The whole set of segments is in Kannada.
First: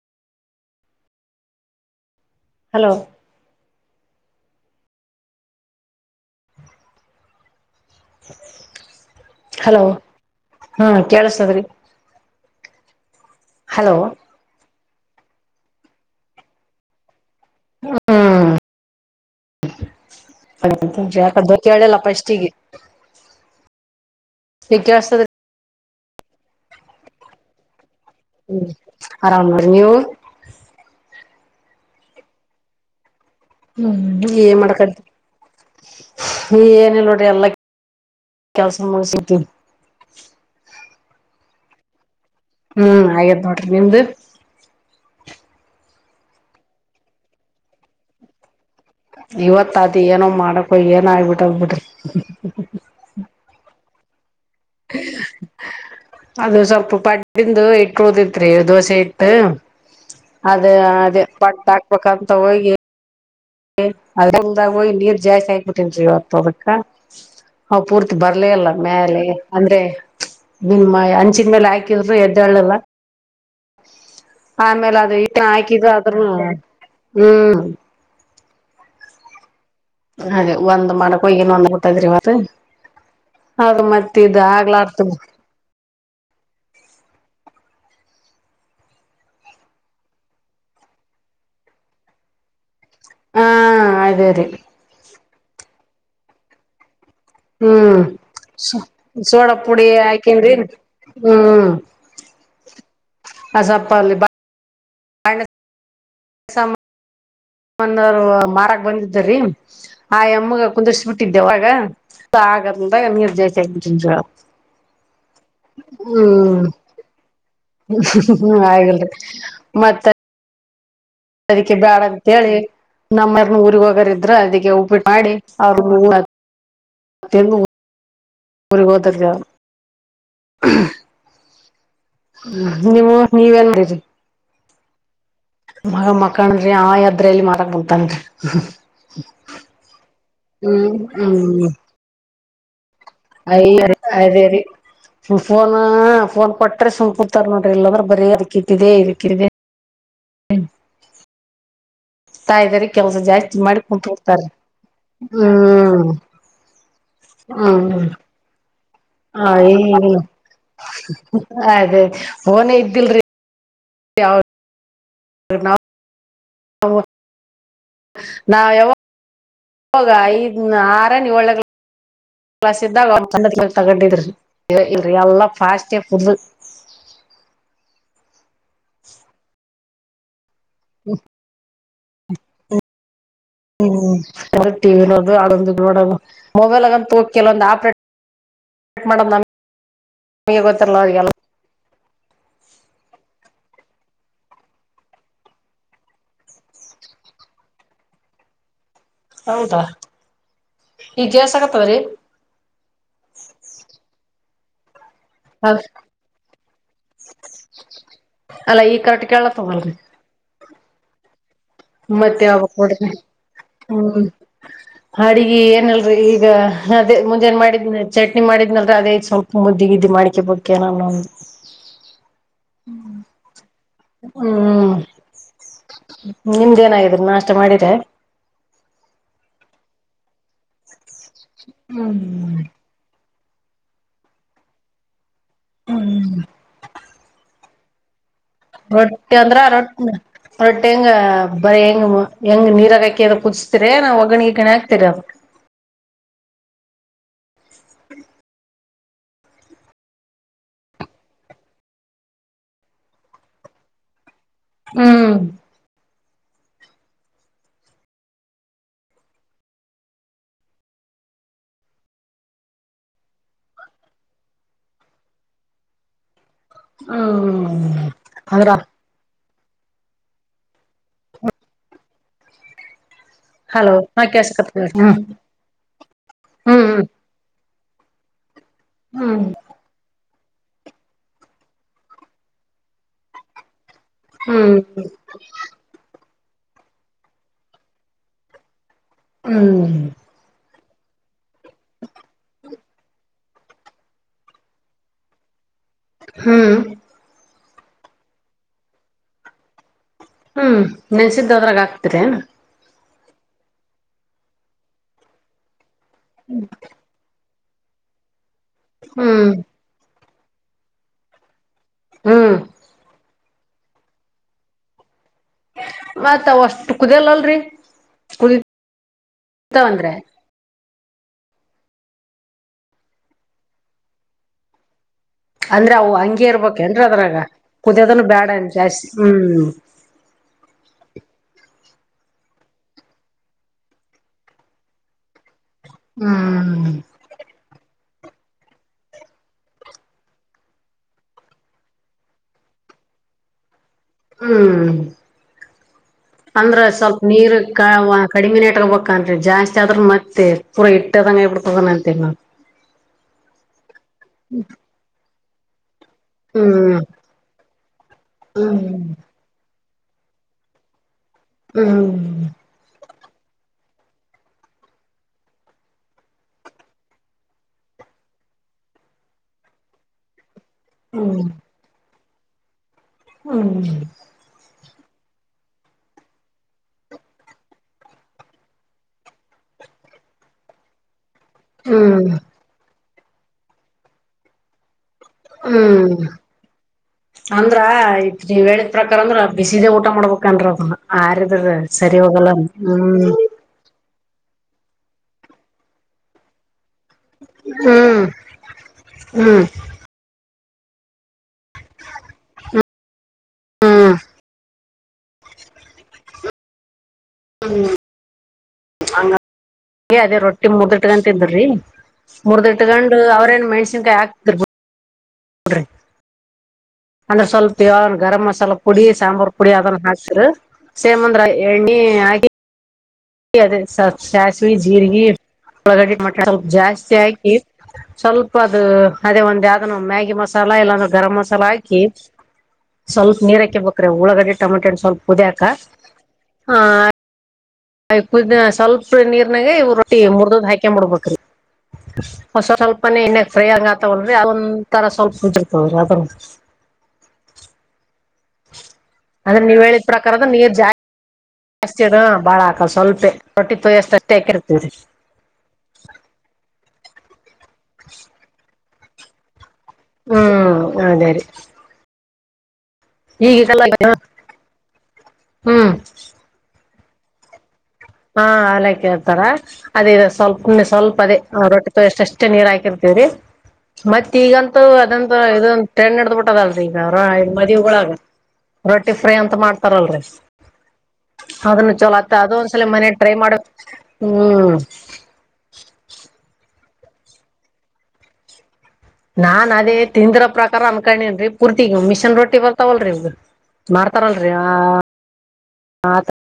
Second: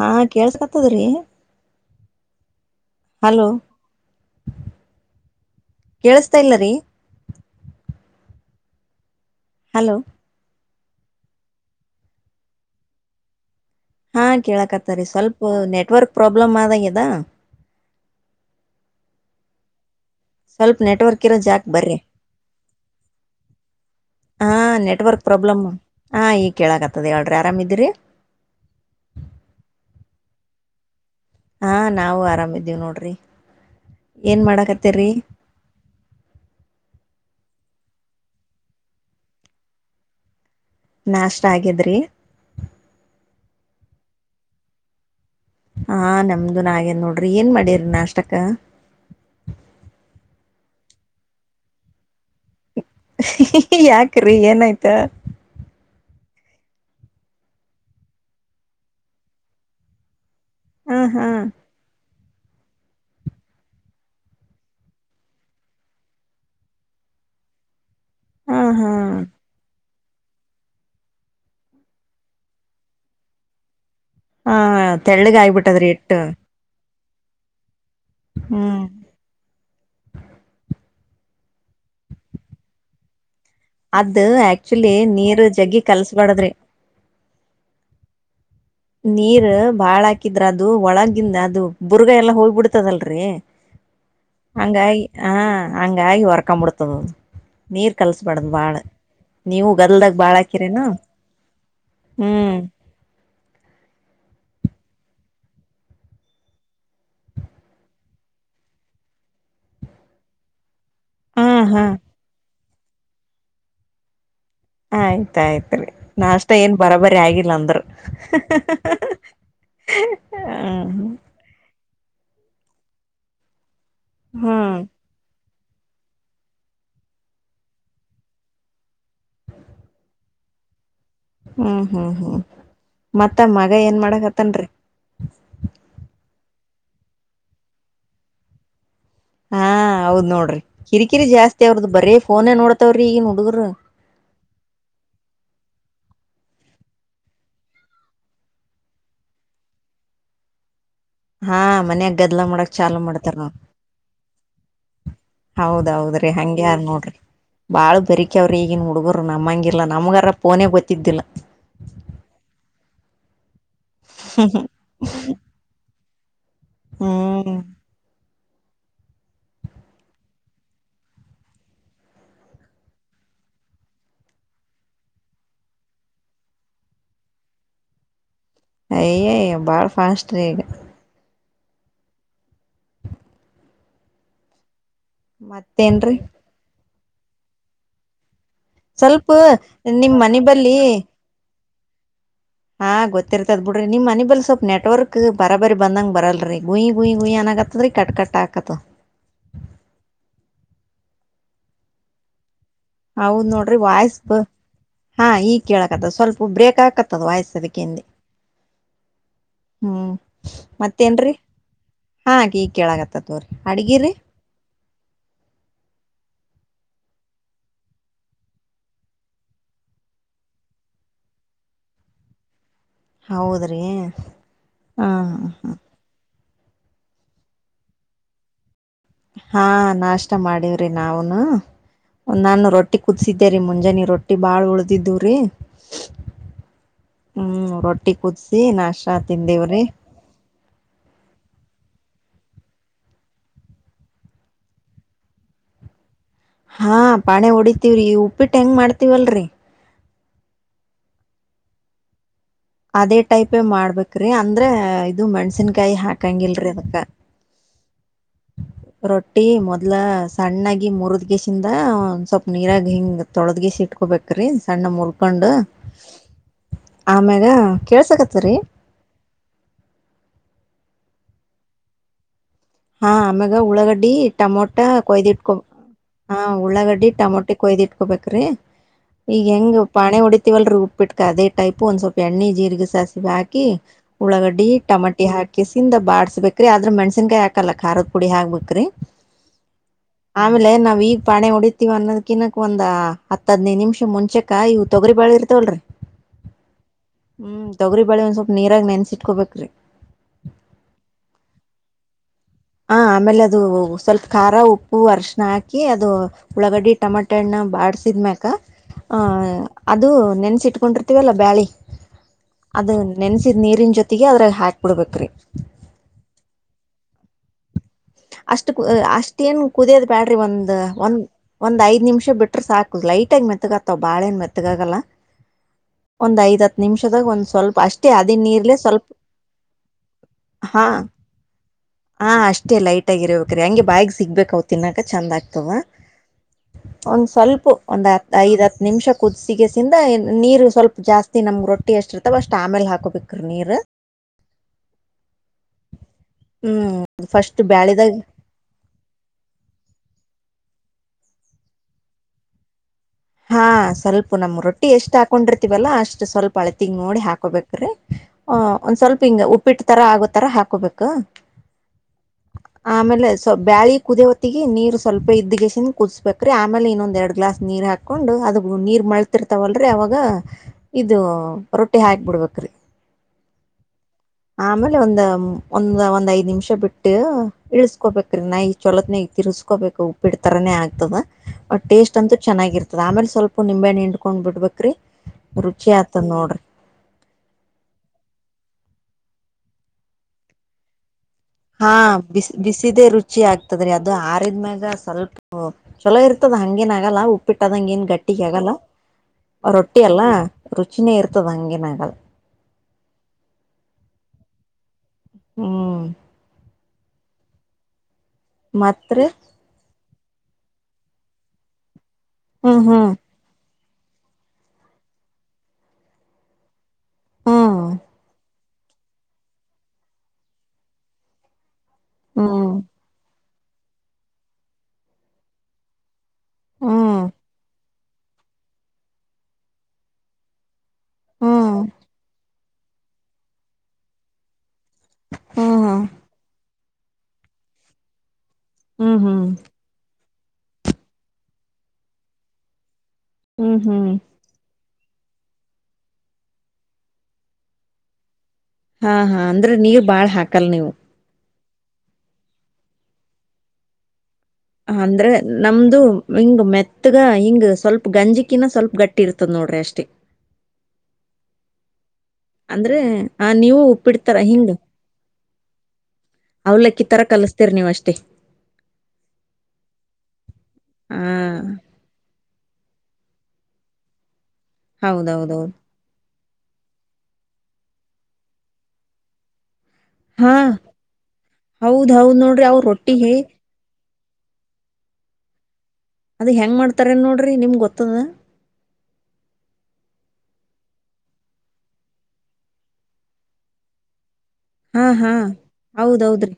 ಹಾ ಕೇೇಳಸತದ್ರಿ ಹಲೋ ಹಲೋ ಕೇಳಸ್ತಾಲ್ಲರಿೀ ಹಲೋ ಹಾ ಕೇಳಸದ್ರಿ ಹಾ ಕೇಳಕತ್ತರಿೀ ಸ್ವಲ್ಪ ನೆಟ್ವರ್ಕ್ ಪ್ರಾಬ್ಲಮ್ ಆದಂಗದ ಹ್ಮ ಸ್ವಲ್ಪ ನೆಟ್ವರ್ಕ್ ಇರೋ ಯಾಕದ ಜಾಕ್ ಕೇಳಿಲ್ಲ ಬರ್ರಿ ಫಸ್ಟಿಗೆ ಹಾ ಈಗ ನೆಟ್ವರ್ಕ್ ಕೇಳಸ್ತದ್ರಿ ಪ್ರಾಬ್ಲಮ ಹ ಈಗ ಕೇಳಕತ್ತದ ಹೇಳ್ರಿ ಆರಾಮ್ಿದಿರಿ ಹ್ಮ್ ಆರಾಮ್ರೀ ನೀವು ಹಾ ನಾವು ಆರಾಮಿದ್ದೀವ್ ನೋಡ್ರಿ ಹ್ಮ್ ಏನ್ ಮಾಡಕ ಏನಲ್ ನೋ ಎಲ್ಲ ಕೆಲಸ ಮಾಡ ಸಿು ನಾಷ್ಟ ಆಗಿದ್ರಿ ಹ್ಮ್ ಆಯತ್ತು ನೋಟ್ರ ನೀ್ದ ಹಾ ನಮ್ದು ನ ಹಾಗೇನ್ ನೋಡ್ರಿ ಏನ್ ಮಾಡಿ್ರಿ ನಾಷ್ಟಕ್ಕ ಇವತ್ ಅದ್ ಏನೋ ಮಾಡಕೊ ಏನ ಆಗ್ಬಿಟ್ಟೋಗಬಿಟ್ರಿ ೀ ಏನಾಯ್ತ ಅದು ಸ್ವಲ್ಪ ಪಡ್ಂದು ಇಟ್ಟದಿತ್ರಿ ದೋಸೆ ಇಟ್ಟು ಅದೇ ಹ ಅದೇ ಹಾ ಪಟ್ಟ ಹಾಕ್ಬೇಕಂತ ಹೋಗಿ ದದಾಗಯಿ ನೀರ್ ಜಾಯಸ್ ಆಾಯಬಟ್ಟೇನ್ರಿ ಅತ್ ಅದಕ್ಕ ಪೂರ್ತಿ ಬರ್ಲಿ ಅಲ್ಲ ಹ ಹಾ ಮ್ಯಲೆ ಅಂದ್ರೆ ನಿಮ್ಮ ಅಂಚಿನ ಮೇಲೆ ಹಾಕಿದರು ಎದ್ದಳ್ಳಲ್ಲ ಹ ಆಮೇಲೆ ಅದು ತೆಳ್ಳಗ ಇಟ್ಟ ಹಾಕಿದ ಆಗ್ಬಿಟ್ಟದ್ರಿ ಇಟ್ಟು ಆದದ್ರೂ ಹ್ಮ್ ಹ್ಮ್ ಅದೇ ಒಂದ್ ಮಾಡಕ್ ಹಗಿನ್ ಒಂದ್ ಗತದ್ರಿ ಮತ್ ಅದ ಆಕ್ಚುಲಿ ನೀರು ಜಗಿ ಕಲ್ಸ್ಬಾಡದ್ರಿ ನೀರ್ ಬಾಳ ಹಾಕಿದ್ರ ಅದು ಒಳಗಿಂದ ಅದು ಬುರ್ಗ ಎಲ್ಲಾ ಹೋಗ್ಬಿಡ್ತ ತದಲ್ರಿ ಹಾ ಅದೇ ರೀ ಹಂಗಾಗಿ ಹ ಹಂಗಾಗಿ ಹೊರ್ಕಾಂಬಡ್ತದ ನೀರ್ ಹ್ಮ್ ಕಲ್ಸಬಡ್ದ್ ಬಾಳ ಸೋಡಾ ನೀವು ಪುಡಿ ಗಲ್ದಾಗ ಬಾಳ್ ಹಾಕೇನ್ರಿ ಹಾಕಿರನ ಹ್ಮ್ ಹ್ಮ್ ಹಸಪ್ಪಲ್ಲಿಿ ಬ ಹಸ ಂದರು ಮಾರಕ್ ಬಂದಿದ್ರೀ ಆ ಎಮ್ಮಗೆ ಕುಂದಷ್ಟ ಹಾ ಬಿಟ್ಟಿದ್ದೆವಾಗ ಹಾ ಆಗದ್ರಿಂದಾಗ ನೀರ್ ಜಾಸ್ತಿ ಆಗ ಆಯ್ತಾಯ್ತ್ರಿ ನಾ ಅಷ್ಟ ಏನ್ ಬರಬರಿ ಆಗಿಲ್ಲ ಅಂದ್ರ ಮತ್ತೆ ಆ ಹಾ ಅದಕ್ಕೆ ಬ್ಯಾಡ ಅಂತ ಹೇಳಿ ನಮ್ಮರ್ನ ಊರಿಗೆ ಹೋಗರ್ ಇದ್ರ ಅದಕ್ಕೆ ಹ್ಮ್ ಉಬಿಟ್ಟ ಮಾಡಿ ಅವತ್ತ [unintelligible] ಹ್ಮ ಹ್ಮ್ ಹ್ಮ್ ಹ್ಮ್ ಮತ್ತ ನೀವೇನ್ ಮಗ ಮಾಡಿರಿ ಏನ್ ಮಾಡಕ್ತ್ತನ್ರಿ ಮಗ ಮಕ್ಕನ್ ಅಂದ್ರೆ ಆ ಯದ್ರಲ್ಲಿ ಮಾರಂತನ್ರಿ ಹಾ ಹೌದ್ ನೋಡ್ರಿ ಕಿರಿಕಿರಿ ಜಾಸ್ತಿ ಅವ್ರದ್ದ ಬರೀ ಫೋನೇ ನೋಡ ಅಯ ಅದೇರಿ ಫೋನು ಹ ಫೋನ್ ಕೊಟ್ರೆ ಸಮ್ಮ ಕುತಾರ ನೋಡ್ರಿ ಇಲ್ಲದ್ರ ಬರೀ ಅಕಿತಿದೆ ಇದಕ್ಕಿದೆ ಹ್ಮ್ ಹಾ ಮನ್ಯಾಗ ಗದ್ಲ ಮಾಡಕ್ ಚಾಲ್ ಮಾಡ್ತಾರ ನಾ ಜಾಸ್ತಿ ಮಾಡಿ ಕುಂತ್ ಬಿಡ್ತಾರಿ ಹ್ಮ್ ಹೌದೌದ್ರಿ ಹಂಗಗೆ ಯಾರ ನೋಡ್ರಿ ಹ್ಮ್ ಬಾಳ್ ಬರಿಕ ಅವ್ರಿ ಈಗನ್ ನೋಡಿ ಹುಡುಗರು ಹ ನಮ್ಮಂಗಿಲ್ಲ ಈಗಿಲ್ಲ ನಮ್ಗಾರ ಫೋನ ಗೊತ್ತಿದ್ದಿಲ್ಲ ಅದೇ ಫೋನೇ ಇದ್ದಿಲ್ರಿ ಹ್ಮ್ ಹ್ಮ್ ಸ ನಾ ಹ್ಮ್ ನಾವ ಯಾವ ಹೋಗ ಐದ್ನ್ ಆರ ನೀ ಒಳ್ಳಗ್ ಕಲಸ್ ಇದಾಗ ಅವ ತಗೊಂಡಿದ್ರಿ ಇಲ್ರಿ ಎಲ್ಲಾ ಫಾಸ್ಟ್ ಫು [inaudible] ಅಯ್ಯಯ ಬಾಳ್ ಫಾಸ್ಟ್ ರೀ ಈಗ ಹ್ಮ್ಮ ಹ್ಮ್ಅವ ಟಿವಿ ನೋ ಅಡಂದು ಬಿಡ ಮತ್ತೇನ್ರೀ ಮೊಬೈಲ್ ಆಗಂತ ತೋಲ್ಲ ಒಂದು ಆಪ್ರೇಟ್ ಸ್ವಲ್ಪ ಮಾಡೋದು ನಿಮ್ ಮನ ನಮಗೆ ಬಲ್ಲಿ ಗೊತ್ತಿರಲ್ಲ ಅವ್ರಿಗೆಲ್ಲ ಹಾ ಗೊತ್ತಿರ್ತದ್ ಬಿಡ್ರಿ ನಿಮ್ಮ ಮನ ಬಲ್ ಸ್ವಲ್ಪ್ ನೆಟ್ವರ್ಕ್ ಬರಾ ಬಾರಿ ಬಂದಂಗ ಬರಲ್ರಿ ಗುಯಿ ಗುಯಿುಯ್ಯ ಅ ಆಗತ್ತತ್ ರೀ ಕಟ್ ಕಟ್ಟಾಕತ್ತ ಹೌದಾ ಈಗ ಕೇಳ್ಸಆಗತ್ತದ್ರೀ ಹೌದ್ ನೋಡ್ರಿ ವಾಯ್ಸ್ ಹಾ ಈಗ್ ಹ ಕೇಳಕದ ಸ್ವಲ್ಪ ಬ್ರೇಕ್ ಹಾಕತ್ತದ ವಾಯಸದಕ್ಕೆಿಂದೆ ಅಲ್ಲ ಈ ಕರೆಕ್ಟ್ ಕೇಳಾಕತದ ಅಲ ರಿ ಮತ್ತೇನ್ರೀ ಹಾ ಮತ್ತೆ ಈಗ್ ಯಕ್ಡಿ ಕೇಳಾಗತ್ತದ ತೋರಿ ಅಡ್ಗಿರಿ ಹ್ಮ್ ಅಡಿಗೆ ಏನಲ್ರಿ ಈಗ ಅದೇ ಮುಂಜೆನ್ ಮಾಡಿದ್ ಚಟ್ನಿ ಮಾಡಿದ್ನಲ್ ಅದೇ ಸ್ವಲ್ಪ ಮುದ್ದಗಿದ್ದು ಮಾಡಿಕೆ ಬೇನನ್ನೊಂದು [inaudible] ಹೌದ್ರಿ ಹಾ ಹಾ ಹಾ ನಿಮ್ದ ಏನಿದ ನಾಷ್ಟ ಮಾಡ್ರ ಹಾ ನಾಷ್ಟ ಮಾಡವ್ರಿ ನಾವನು ಒ ಹ್ಮ್ ನಾನು ರೊಟ್ಟಿ ಕುದಸಿದ ಸರಿ ಮುಂಜಾನೆ ರೊಟ್ಟಿ ಭಾಳ ಉಳ್ದಿದ್ದವು ರೀ ಹ್ಮ್ ಹ್ಮ್ ರೊಟ್ಟಿ ಕುದಸಿ ನಾಷ್ಟಾ ರೊಟ್ಟಿ ಅಂದ್ರ ತಿಂದೇವ್ರಿ ರೊಟ್ಟಿ ರೊಟ್ಟಿ ಹೆಂಗ ಬರಿ ಹೆಂಗ ಹೆಂಗ್ ನೀರಾಗಾಕಿ ಅದ ಕುದಸ್ತೀರಿ ನಾವು ಒಗ್ಗಣಿ ಗಣಿಕ್ತರಿ ಅದಕ್ಕೆ ಹಾ ಪಾಣಿ ಹೊಡಿತೀವ್ರಿ ಉಪ್ಪಿಟ್ಟ ಹೆಂಗ್ ಮಾಡ್ತವಲ್ರರಿ ಅದೇ ಟೈಪ್ ಮಾಡ್ಬೇಕ್ರಿ ಅಂದ್ರ ಇದು ಹ್ಮ್ ಮೆಣ್ಸಿನ್ಕಾಯಿ ಹಾಕ್ ಕಂಗಲ್ರೆದಕ್ಕ [inaudible] ರೊಟ್ಟಿ ಮೊದ್ಲ ಸಣ್ಣಾಗಿ ಮುರದ್ಗೆಸಿಂದ ಒಂದ ಸ್ವಲ್ಪ ನೀರಾಗ ಹಿಂಗ್ ತೊಳದ್ಗೆಸಿ ಇಟ್ಕೊಬೇಕ್ರಿ ಸಣ್ಣ ಮುಲ್ಕೊಂಡ ಹ್ಮ ಕೇಳ್ಸಕತ್ತರಿ ಹಾ ಆಮ್ಯಾಗ ಹಲೋ ಉಳ್ಳಾಗಡ್ಡಿ ಹಾ ಕೇಳ್ಸಕತ್ ಟಮೊಟ ಹ್ಮ್ ಕೊಯ್ದು ಇಟ್ಕೊ ಹಾ ಹ್ಮ್ ಉಳ್ಳಾಗಡ್ಡಿ ಟಮೊಟೆ ಕೊಯ್ದ ಇಟ್ಕೊಬೇಕ್ರಿ ಹ್ಮ್ ಈಗ ಹೆಂಗ್ ಪಾಣೆ ಹೊಡ ವಲ್ರು ಉಪ್ಪಬಿಟ್ಕ ಅದೇ ಟೈಪ್ ಒಂದ್ ಸ್ವಲ್ಪ ಎಣ್ಣ ಜೀರಿಗೆ ಸಾಸಿವ ಹಾಕಿ ಉಳ್ಳಳಗಡ್ಡಿ ಹ್ಮ್ ಟಮಾಟಿ ಹಾಕಿ ಸಿಿಂದ ಬಾಸ್ಬೇಕ್ರೀ ಆದ್ರ ಮೆಣಸನ್ಕಾಯಿ ಹಾಕಿ ಹಾಲ್ಲ ಖದ ಪುಡಿ ಹಾಕ್ಬೇಕ್ರೀ ಹ್ಮ ಈಗ್ ಪಾಣೆ ಹೊಡತಿೀವ ಅನ್ನೋದ್ಕಿಿನಕ್ ಒಂದ್ ಹದಿನೈದು ನಿಮಿಷ ಮುಂಚೆಕ ಇವು ತೊಗರಿ ಬಳ ಇರ್ತವಲ್ರರಿ. ಹ್ಮ್ ಹ್ಮ್ ತೊಗರಿ ಬೇಳೆ ಒಂದ್ ಸ್ವಲ್ಪ ನೀರಾಗ ನೆನ್ಸಿಟ್ಕೋಬೇಕ ರಿ ಹ್ಮ್ ನೆನ್ಸಿದ್ದ ಅದ್ರಾಗ ಆಕ್ತಿರಿ ಹ ಆಮೇಲೆ ಅದು ಸ್ವಲ್ಪ ಖಾರ ಉಪ್ಪು ಅರ್ಶಣ ಹಾಕಿ ಅದು ಉಳ್ಳಗಡ್ಡೆ ಟಮಾಟೆ ಹಣ್ಣ ಬಾಡಸಿದ್ಮ್ಯಾಕ ಹ್ಮ್ ಅದು ನೆನ್ಸಿ ಇಟ್ಕೊಂಡಿರ್ತೀವಲ್ಲ ಬ್ಯಾಳಿ ಹ್ಮ್ ಅದ ನೆನ್ಸಿದ್ ನೀರಿನ್ ಜೊತೆಗೆ ಅದ್ರಾಗ ಹಾಕ್ ಬಿಡ್ಬೇಕ್ರಿ ಮತ್ ಅಷ್ಟು ಕುದಿಯಲ್ಲ ಅಲ್ರರಿ ಅಷ್ಟು ಅಷ್ಟೇಏನ್ ಕುದಿಯೋದ್ ಬ್ಯಾಡ್ರಿ ಒಂದ. ಒಂದ್ ಒಂದ್ ಐದ್ ನಿಮಷ ಬಿಟ್ರೆ ಸಾಕುದ್ ಲೈಟ್ ಆಗಿ ಮೆತ್ತಗಾತವ ಬಾಳೆ ಮೆತ್ತಗಾಗಲ್ಲ. ಅಂದ್ರೆ ಅವು ಒಂದ್ ಹಂಗೆ ಐದ್ ಹತ್ತು ಇರ್ಬೇಕೇನ್ರಿ ನಿಮಿಷದಾಗ ಅದ್ರಾಗ ಒಂದ್ ಸ್ವಲ್ಪ ಅಷ್ಟೇ ಕುದಿಯೋದನ್ನು ಅದಿ ಬ್ಯಾಡ ಏನ್ ನೀರ್ಲೆ ಸ್ವಲ್ಪ. ಜಾಸ್ತಿ ಹ್ಮ್ ಹಾ. ಹಾ ಅಷ್ಟೇ ಲೈಟ್ ಆಗಿರ್ಬೇಕ್ರೀ ಹಂಗೆ ಬ್ಯಗ್ ಸಿಗ್ಬೇಕ ಅವ್ ತಿನ್ನಾಕ ಚಂದ ಆಗ್ತವ. ಹ್ಮ್ ಒಂದ್ ಸ್ವಲ್ಪ ಒಂದು್ ಹತ್ತು. ಐದ ಹತ್ತು ನಿಮಿಷ ಕುದಿಸಿಿಗೆಸಿಂದ ನೀರು ಸ್ವಲ್ಪ ಜಾಸ್ತಿ ನಮ್ಗೆ ರೊಟ್ಟಿ ಅಷ್ಟಿರ್ತಾವ ಅಷ್ಟು ಆಮೇಲೆ ಹಾಕೋಬೇಕು. ಕ್ರ ನೀೀರು. ಹ್ಮ್ ಅಂದ್ರೆ ಹ್ಞೂ ಸ್ವಲ್ಪ ನೀರ್. ಫಸ್ಟ್ ಬ್ಯಾಳಿದಾಗ ಕಡಿಮೆ ನೆಟ ಬನ್ೀ ಜಾಸ್ತಿ ಆದ್ರ ಮತ್ತೆ. ಪೂರಾ ಇಟ್ಟ ತಂಗ ಇಡ್ತ ನೆಂತ. ಹಾ ಸ್ವಲ್ಪ ನಮ್ ರೊಟ್ಟಿ ಎಷ್ಟು ಹಾಕೊಂಡಿರ್ತೀವಲ್ಲಾ ಅಷ್ಟ. ಸ್ವಲ್ಪ ಅಳತಿಂಗ ಹ್ಮ್ ನೋಡಿ ಹಾಕೋಬೇಕ್ರೆ್ ಹ್ಮ್ ಒಂದ್ ಸ್ವಲ್ಪ ಹಿಂಗ ಉಪ್ಪಿಟ್ಟ. ತರ ಆಗೋತರ ಹಾಕೋಬೇಕು. ಹ್ಮ. ಆಮೇಲೆ ಸ್ ಬ್ಯಾಳಿ ಕುದಿಯ ಹೊತ್ತಿಗೆ ನೀರ್ ಸ್ವಲ್ಪ ಇದ್ಗೆಸನ್ ಕುದ್ಬೇಕ್ರೀ ಆಮೇಲೆ ಇನ್ನೊಂದ ಎರಡ್ ಗ್ಲಾಸ್ ನೀರ್ ಹಾಕ್ಿ. ಹಾಕೊಂಡು ಅದ ನೀರ್ ಮಳತಿರ್ತಾವಲ್ರ ಅವಾಗ ಇದು ರೊಟ್ಟಿ ಹಾಕಿ. [unintelligible] ಹ್ಮ್. ಆಮೇಲೆ ಒಂದ ಒಂದ್ ಒಂದ್ ಐದ್ ನಿಮಿಷ ಬಿಟ್ಟು ಇಳಸ್ಕೊಬೇಕ್ರೀ ನ ಈ ಚೊಲೋತ್ನ ತಿಕೊ. ಹಕೋಬೇಕು ಉಪ್ಪಿಡ್ತಾರಾನೇ ಆಗ್ತದ. ಟೇಸ್ಟ್ ಹ್ಮ್ ಅಂತೂ ಚೆನ್ನಾಗಿರ್ತದ ಆಮೇ. ಲೆ ಸ್ವಲ್ಪ ನಿಂಬೆಹಣಿ ಹಂಡಟ್ಕೊಂಡ್ ಬಿಡ್ಬಕ್್ರಿ ಹ್ಮ್ ಅಂದ್ರ ತ್ ನೀವ್ ಹೇಳ. ಪ್ರಕಾರ ಅಂದ್ರ ಬಿಸಿದೇ ಊಟ ಮಾಡ್ಬೇಕನ್ರದ ಆರಿದ್ರ ಹಾ ಸರಿ ಹೋಗಲ್ಲ ಹ್ಮ್. ದು ಆರಿದ್ಮ್ಯಾಗ ಸ್ವಲ್ಪ ಚಲೋ ಇರ್ತದ ಹಂಗಿನ. ಆಗಲ್ಲ ಉಪ್ಪಿಟ್ಟದಂಗ ನ್ ಹ್ಮ್ ಗಟ್ಟಿಗೆ ಆಗಲ್ಲ ಹ್ಮ್ ರೊಟ್ಟಿ ಅಲ್ಲ. ರುಚಿನೇ ಇರ್ತದ ಆಗೇನು ಆಗಲ್ಲ. ಹ್ಮ್ ಹ್ಮ್. ಹ. ಮಾತ್ರರಿ. ಒಟ್ಟಿ ಮುರ್್ಿಟ್ಕಂತಿದ್ರಿ ಹ್ಮ್ ಹ್ಮ್ ಮುರ್ದಿಟ್ಕೊಂಡು ಅವ್ರೇಏನ್ ಮೆಣ್ಸಿನ್ಕಾಯಿ ಆಕ್ತರ್. ಕೊಡ್ರಿ. ಅಂದ್ರೆ ಸ್ವಲ್ಪ ಹ್ಮ್ ಯಾವ ಗರಂ್ ಮಸಾಲಾ ಪುಡಿ ಸಾಂಬಾರ್ ಪುಡಿ ಅದನ್ನ ಹಾಕ್ರ ಸೇಮ್ ಅಂದ್ರ. ಎಣ್ಣೆ ಹಕಿ ಹ್ಮ್ ಅ ಸಸ್ವಿ ಜೀರಿಗೆ ಒಳಗಡ್ ಸ್ವಲ್ಪ ಜಾಸ್ತಿ ಹ್ಮ್ ಆಗಿ ಸ್ವಲ್ಪ ಅದು ಅದೇ ಒಂದ ಯಾವ್ದನು ಮ್ಯಾಗಿ ಮಸಾಲ ಎಲ್ಲಂದ್ರ. ಗರಂ ಹ್ಮ್ ಮಸಾಲ ಹ್ಮ್ ಹಾಕಿ ಸ್ವಲ್ಪ ನೀರಕ್ಕೆ ಬೇಕ್ರೆ ಉಳ್ಳಗಡೆ. ಟೊಮೊಟೆ ಸ್ವಲ್ಪ ಕುದಿಯಕ ಹ. ಆುದ ಸ್ವಲ್ಪ ಹ್ಮ್ ಹ್ಮ್ ಹ್ಮ್ ನೀರ್ನಾಗ ಇವ್. ಟ್ಟಿ ಮುರ್ದದ್ ಹಾಕ ಮುಡ್ಬ್ರಿ ಹೊಸ ಸ್ವಲ್ಪನೇ ಎಣ್ಣಾಗ ಫ್ರೈ ಆಗ ಹ್ಮ್ ಆತವಲ್ರಿ ಅದೊಂದ. ಸ್ವಲ್ಪ [unintelligible] ಹಾ ಹಾ ಅಂದ್ರೆ ನೀವ್ ನೀರ್ ಹೇಳಿದ ಬಾಳ್ ಪ್ರಕಾರದ ಹಾಕಲ್ ನೀರ್ ಜಾಸ್ತಿ ನೀವು. ಜಾಸ್ತಿ ಬಾಳ ಹಾಕ ಸ್ವಲ್ಪ ರೊಟ್ಟಿ ತೋಯಿಸ ಅಂದ್ರೆ ನಮ್ದು ಹಿಂಗ್ ಮೆತ್ತಗ ಹಿಂಗ್ ಸ್ವಲ್ಪ ಗಂಜಿಕಿನ ಸ್ವಲ್ಪ ಗಟ್ಟಿ ಇರ್ತದೆ ನೋ್ರಿಷ್ಟ. ಹ್ಮ್ ಅದೇ ರೀ. ಅಂದ್ರೆ ಆ ನೀವು ಈಗಲ್ಲ ಉಪ್ಪಿಡ್ತಾರ ಹಿಂಗ ಹ್ಮ್ ಅವಲಕ್ಕಿ. ತರ ಕಲಸ್ತೀರಿ ನೀವುಷ್ಟೇ. ಹಾ ಅವಲ ಕೇಳ್ತಾರ ಅದೇ ಸ್ವಲ್ಪೆ ಸ್ವಲ್ಪ ಹಾ ಅದೇ ರೊಟ್ಟಿ ತೊಷ್ಟ ಎಷ್ಟೇ ನೀರ್ ಹಾಕಿರ್ತ. ರಿ ಮತ್ತ ಈಗಂತ ಅದಂತ ಇದ ಹೌದೌದೌದು ತೆ ನಡದ ಬಿಿಟ್ಟ. ದಲ್ೀ ಈಗ ಮದಗಳಾಗ ರೊಟ್ಟಿ ಫ್ರೈ ಅಂತ ಮಾಡ್ತ. ತರಲ್ರಿ ಹಾ ಅದನ್ನು ಹೌದ್ ಚಲೋ ಆತ್ತ ಹೌದ್ ಅದ. ನೋಡ್ರಿ ಅವ್ರ ಅಲ ಮನ ಟ್ರೈ ರೊಟ್ಟಿಗೆ ಮಾಡ ಹ್ಮ್ ಈ ಥರ ನೋಡ್ರಿ ನಿಮ್ಗೆ ಗೊತ್ತದ ನಾನ್ ಅದೇ ತಿಂದಿ್ರ ಪ್ರಕಾರ ಅನ್ಕಣೇನ್ೀ ಪೂರ್ತಿಗ್ ಮಿಷನ್ ರೊಟ್ಟಿ ಬರ್ತಾವಲ್ರೀ ಇವ ಮಾಡ್ತಾರಲ್ರಿ ಆ ಹಾ ಹಾ ಹೌದೌದ್ರಿ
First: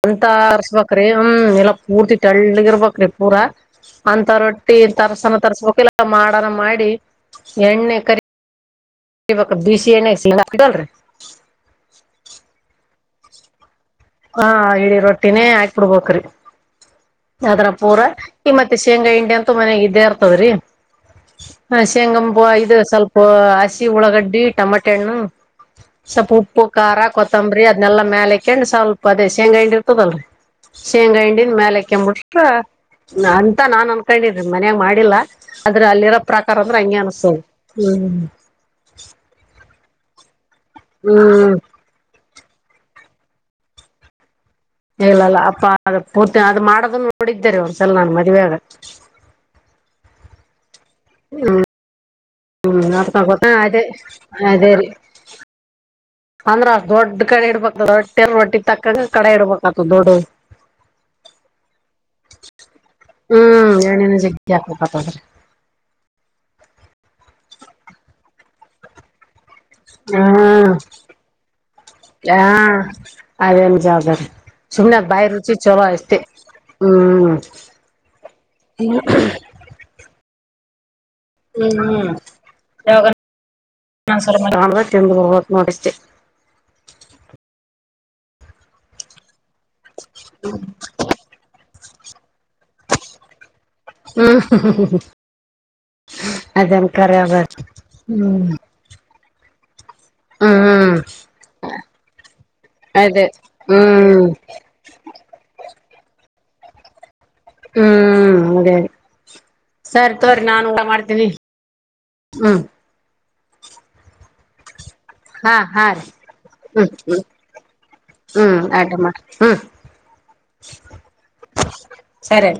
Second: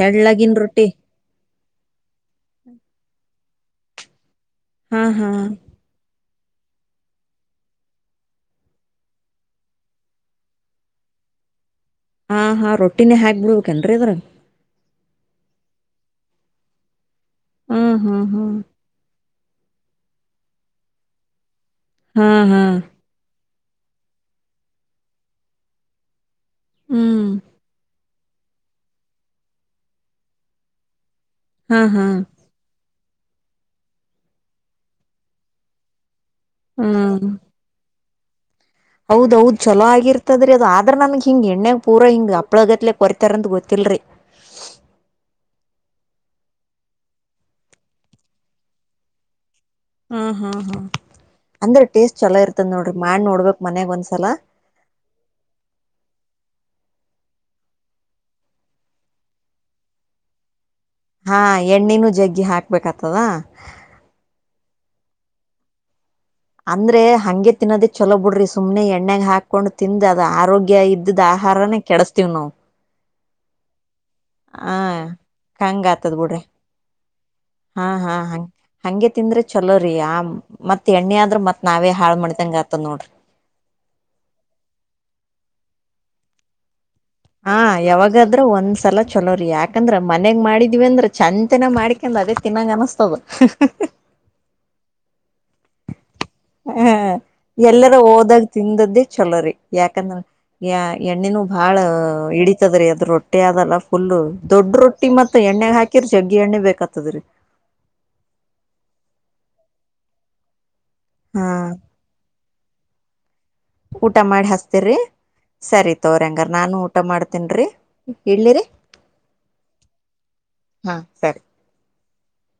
ತೆಳ್ಳಗಿನ್ ರೊಟ್ಟಿ ಅಂತರ್ಸ್ಬ್ರಿ ಹ ಇಲ್ಲ ಪೂರ್ತಿ ಟಳ್ಳ ಇರ್ಬಕ್ಿ ಪೂರಾ ಅಂತಾರ ತ್ತ ಹಾ ಹಾ ತರ್ಸನ ತರ್ಸ್ಕಕೆಲ್ಲ ಮಾಡನ ಮಾಡಿ ಎಣ್ಣೆ ಕರಿ ಇವ ಬಿಸಿ ಏನಡಲ್ರಿ ಹಾ ಹಾ ರೊಟ್ಟಿನೇ ಹಾಕ್ಬು ಹಾ ಇಡೀ ರೊಟ್ಟಿನೇ ಹ ಆಾಕ್ಬಿಡ್ಬಕ್್ರಿ ಅದ್ರ ಹ್ಮ್ ಪೂರಾ ಹ್ಮ್ ಈ ಹ್ಮ್ ಮತ್ತೆ ಶೇಂಗಾ ಹಿಂಡಿ ಅಂತೂ ಮನೆಯಾಗ ಇದೇ ಇರ್ತದ್ರಿ ಹ ಹಾ ಶೇಂಗಪ್ಪು ಹಾ ಇದು ಸ್ವಲ್ಪ ಹಸಿ ಉಳ್ಳಾಗಡ್ಡಿ ಟೊಮಾಟೆ ಹಣ್ಣು ಸ್ವಪ ಉಪ್ಪ ಪ್ಪು ಖಾರ ಹ್ಮ್ ಕೊತ್ತಂಬರಿ ಅದ್ನೆಲ್ಲ ಮೇಲೆಕಂಡ್ ಸ್ವಲ್ಪ ಅದೇ ಶೇಂಗ ಹಂಡಿ ಇರ್ತದಲ್ರೀ ಶೇಂಗ ಹಿ ಮೇಲೆ ಹಾ ಹಾ ಕೆಟ್ಟ ಅಂತ ನಾನ್ ಅನ್ಕೊಂಡಿದ್ರಿ ಮನ ಮಾಡಿಲ್ಲ ಆದ್ರೆ ಅಲ್ಲಿರ ಪ್ರಾಕಾರ ಅಂದ್ರೆ ಹಂಗಗೆ ಹ್ಮ್ ಅನ್ತು ಹ್ಮ್ ಹೌದೌದ್ ಚಲ ಆಗಿರ್ತದ್ರೀ ಅದು ಆದ್ರ ನಮಗ್ ಹಿಂಗ ಹ್ಮ್ ಎಣ್ಣೆಗ್ ಪೂರಾ ಹಂಗ ಹಪ್ಳಗತ್ಲೆ ಹೊರಿತಾರಂದು ಗೊತ್ತಿಲ್ಲರಿ ಇಲ್ಲಲ್ಲ ಅಪ್ಪ ಅದ ಪೂರ್ತಿ ಅದು ಮಾಡೋದ ನೋಡಿದ್ದರಿ ಅವ್ರಸಲ ನಾನು ಮದ್ುವೆಾಗ ಹಾಂ ಹಾಂ ಹಾಂ ಅಂದ್ರೆ ಟೇಸ್ಟ್ ಚಲ ಇರ್ತದ ಹ್ಮ್ ನೋಡ್ರಿ ಅದ್ಕ ಮಾಡ್ ಗೊತ್ತ ನೋಡ್ಬಕ್ ಅದೇ ಮನ್ಯಗ್ ಒಂದ್ಸಲ ಅದೇ ರೀ ಅಂದ್ರ ದೊಡ್ಡ ಕಡೆ ಇಡ್ಬೇಕದ ರಟ್ಟಿಯಲ್ ರೊಟ್ಟಿಗೆ ತಕ್ಕಂಗ ಕಡೆ ಇಡ್ಬತದ ದೊಡ್ಡ ಹಾ ಎಣ್ಣಿನೂ ಜಗ್ಗಿ ಹಾಕ್ಬೇಕತದ ಯಕ ಪತಾದ್ರ ಅಂದ್ರೆ ಹಂಗೆ ತಿನ್ನೋದೇ ಚಲೋ ಬಿಡ್ರಿ ಸುಮ್ನೆ ಎಣ್ಣಾಗ ಹಾಕ್ ಹಕೊಂಡು ತಿಂದ ಅದ ಹ್ಮ್ ಆರೋಗ್ಯ ಇದ್ದ್ದ ಆಹಾರಾನೇ ಕೆಡಸ್ತಿೀವ್ ಹಾ ನಾವವು ಅದೇನ್ ಜಾ್ದಾರಿ ಸುಮ್ನೆ ಬಾಯ ರುಚಿ ಚಲೋ ಅಷ್ಟೇ ಹ್ಮ್ ಹಾ ಹಾ ಹ ಹಗೆ ತಿಂದ್ರೆ ಚಲೋರಿ ಆ ಎಣ್ಣ ಆದ್ರರು ಮತ್ ನಾವೇ ಹಾಳ ಮಾಡ್ದಂಗ ಆತ್ತ ನೋಡ್ರಿ ನ ಸ ತಿಂದು ಹ ನೋಡಿಸ್ೆ ಹಾ ಯಾವಾಗಾದ್ರ ಒಂದ್ಸಲ ಚಲೋ್ರರಿ ಯಾಕಂದ್ರ ಮನ್ಗ್ ಮಾಡಿದ್ವಿ ಅಂದ್ರ ಚಂದನ ಮಾಡ ಇ ಅದೇ ತಿನ್ನಂಗ ಅನಿಸ್ತದು ಹಾ ಹಾ ಹ್ಮ ಎಲ್ಲರ ಹೋದಾಗ ತಿಂದದ್ದೇ ಚಲೋರಿೀ ಯಾಕಂದ್ರ ಯ ಹ್ಮ್ ಎಣ್ಣೆನುೂ ಬಾಳ ಇಡಿತತದ್ರೀ ಅದ್ ಅದೇ ರೊಟ್ಟಿ ಅದಲ್ಲ ಫುಲ್ು ಹ್ಮ್ ದೊಡ್ ರೊಟ್ಟಿ ಮತ್ತ ಎ್ಣೆ ಹಾಕಿರ ಚಗ್ ಎಣ್ಣೆ ಬೇಕಾಗ್ತದ ರೀ ಹ್ಮ್ ಅದೇ ಸರಿ ತೋರಿಿ ನಾನಊ ಮಾಡ ಹಾ ಹ್ಮ್ ಊಟ ಮಾಡಿ ಹಸ್ತೇರಿ ಹಾ ಹಾ ಸರಿ ರೀ ತೋ್ರಂಗಾರ ನಾನು ಹ್ಮ್ ಊಟ ಹ್ಮ್ ಮಾಡ್ತೀನ್ರಿ ಹ್ಮ್ ಇಿರಿ ಆಟ ಮಾಡ ಹ್ಮ್ ಹಾ ಸರಿ ಸರಿ